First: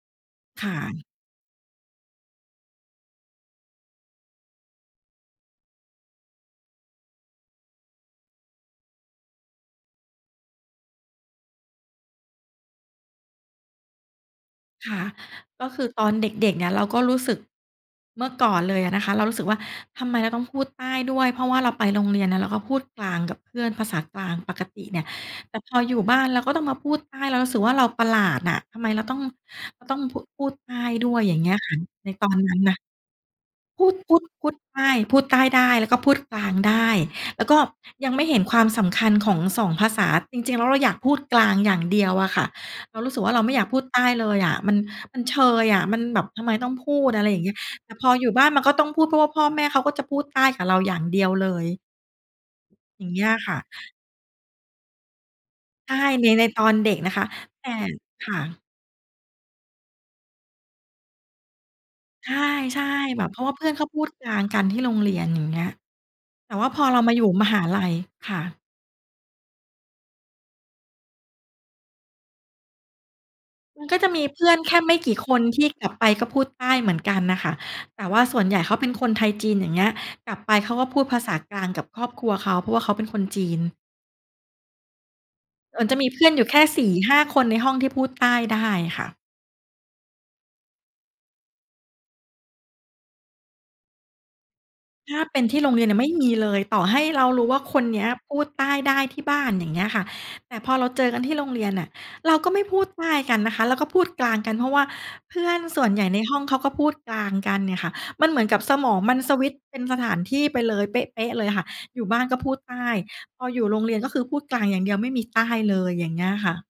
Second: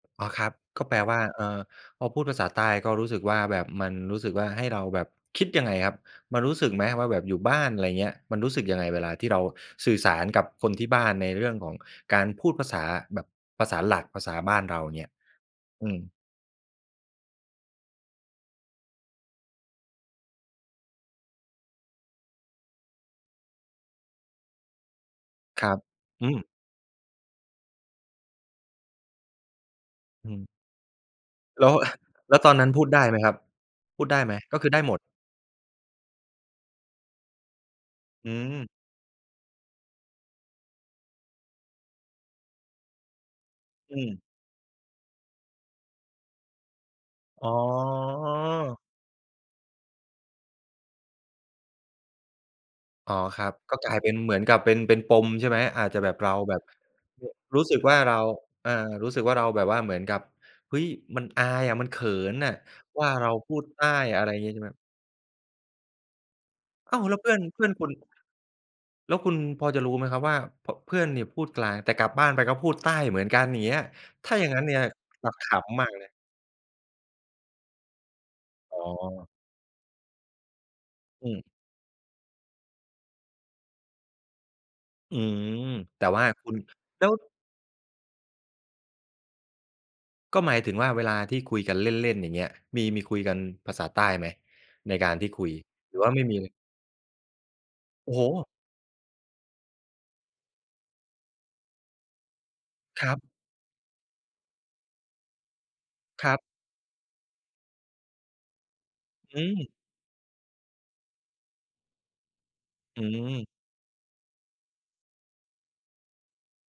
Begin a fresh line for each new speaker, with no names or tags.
อ๋อครับ
ค่
ก็แปล
ะ
ว่า เอ่อ พอพูดภาษาใต้ก็รู้สึกว่า แบบมันรู้สึกว่า ให้เราแบบ คิดยังไงครับ? มันรู้สึกไหมว่า แบบอยู่บ้าน ไรเงี้ย มันรู้สึกยังไง? เวลาที่เราสื่อสารกับคนที่บ้านในเรื่องของการพูดภาษาแบบ ภาษาหลัก ภาษาบ้านเรา
ค่
เ
ะ
งี้ย
ก็คื
อ
อ
ืม
ตอนเด็ก ๆ เนี่ยเราก็รู้สึก เมื่อก่อนเลยอะนะคะ เรารู้สึกว่า ทำไมเราต้องพูดใต้ด้วย เพราะว่าเราไปโรงเรียนน่ะ เราก็พูดกลางกับเพื่อน ภาษากลางปกติเนี่ย แต่
ค
พ
รับ
ออยู่บ้า
อ
น
ื
เรา
ม
ก็ต้องมาพูดใต้ เรารู้สึกว่า เราประหลาดน่ะ ทำไมเราต้อง เราต้องพู
อื
พ
ม
ูดใต้ด้วย อย่างเงี้ย
แล้
ค่
ว
ะ ในตอ
แล้
น
วต
น
อ
ั้
น
น
นั้น
นะ
พูดได้ไหมครับ?
พูด
พูด
พ
ไ
ู
ด้
ด
ไหม?
พู
ก
ด
็คือ
ใ
ได้
ต้
หมด?
พูดใต้ได้ แล้วก็พูดกลางได้ แล้วก็ยังไม่
อื
เห็นค
ม
วามสำคัญของ 2 ภาษา จริง ๆ แล้ว เราอยากพูดกลางอย่างเดียวอะค่ะ เรารู้สึกว่า เราไม่อยากพูด
อื
ใต้
ม
เลยอะ มัน มันเชยอะ มันแบบทำไมต้องพูด อะไรอย่าง
อ
เง
๋
ี้ย แต่พออยู่บ้านมันก็
อ
ต้องพูด เพราะว่าพ่อแม่เขาก็จะพูดใต้กับเราอย่างเดียวเลย อย่า
อ
ง
๋อ
เงี้ย
ครั
ค
บ
่ะ
ก็กลายเป็น เหมือนกับเป็น เป็นปม ใช่ไหม? อา
ใช
จ
่
จะแบบ
ใน
เรา
ใน
แบ
ต
บ
อนเด็กนะคะ
ร ร
แ
ู
ต
้
่
สึกว่า เรา
ค่ะ
อา รู้สึกว่า เราแบบว่าเหมือนกับ เฮ้ย มันอายอะ มันเขิ
ใช
นน่ะ
่
ว่า
ๆ แบ
เร
บ
า
เพราะว
พ
่า
ู
เพ
ด
ื่อน
ใต
เขา
้
พูด
อ
ก
ะไ
ล
ร
าง
งี้
ก
ใช
ั
่
น
ไหม?
ที่โรงเรียน อย่างเงี้ย แต่ว่าพอ
อ
เ
้
ร
า
า
ว
ม
แ
า
ล้
อ
ว
ยู
เ
่
พื่อน
มห
เพ
า
ื่อน
ลั
คุ
ย
ณ
ค่ะ
แล้วคุณพอจะรู้ไหมครับ? ว่า พ เพื่อนเนี่ยพูดกลาง แต่กลับบ้านไปก็พูด ใต้เหมือนกัน อย่างเงี้
ม
ย
ันก็จะมี
ถ้า
เพ
อย
ื
่า
่
ง
อ
ง
น
ั้น
แ
เน
ค
ี่
่
ย
ไม่กี่
เร
ค
า
น
ข
ที่
ำ
ก
ม
ล
า
ั
ก
บ
เลย
ไป
นะ
ก็พูดใต้เหมือนกันน่ะค่ะ แต่ว่าส่วนใหญ่เขา
อ๋
เป็นคนไท
อ
ย-จีน อย่างเงี้ย กลับไปเขาก็พูดภา
อื
ษา
ม
กลางกับครอบครัวเขา เพราะว่าเขาเป็นคนจีน
อืม
เอิ๋น จะ
แต
ม
่
ีเพ
ว่า
ื่อนอย
ค
ู่
ุ
แค
ณ
่ สี่
แล้
ห
ว
้า คนในห้องที่พูดใต้ได้ค่ะ
ก็หมายถึงว่า เวลาที่คุยกันเล่น ๆ อย่างเงี้ย มี มีคุยกันภาษาใต้ไหม? ในก
ถ
าร
้า
ที่
เป็
คุ
น
ย
ที่โรงเรียนเ
หร
นี่
ื
ย
อ
ไม
ว่
่
าไม่
มี
มีเ
เ
ล
ล
ย?
ย ต่อให้เรารู้ว่า คนเนี้ย
โอ้โ
พู
ฮ!
ดใต้ได้ที่บ้าน อย่างเงี้ยค่ะ แต่พอเราเจอกันที่โรงเรียนน่ะ เราก็ไม่พูดใ
ค
ต
ร
้
ับ
กันนะคะ เราก็พูดกลางกัน เพราะว่าเพื่อนส่วนใหญ่ใน
คร
ห้
ั
อ
บ
งเขาก็พูดกลางกันเนี่ยค่ะ มันเหมือนกับสมองมันส
อื
วิตช์
ม
เป็นสถานที่ไปเลย เป๊ะ ๆ เลยค่ะ อยู่บ้านก็พูดใต้
อื
พอ
ม
อยู่โรงเรียนก็คือพูดกลางอย่างเดียว ไม่มีใต้เลย อย่างเงี้ยค่ะ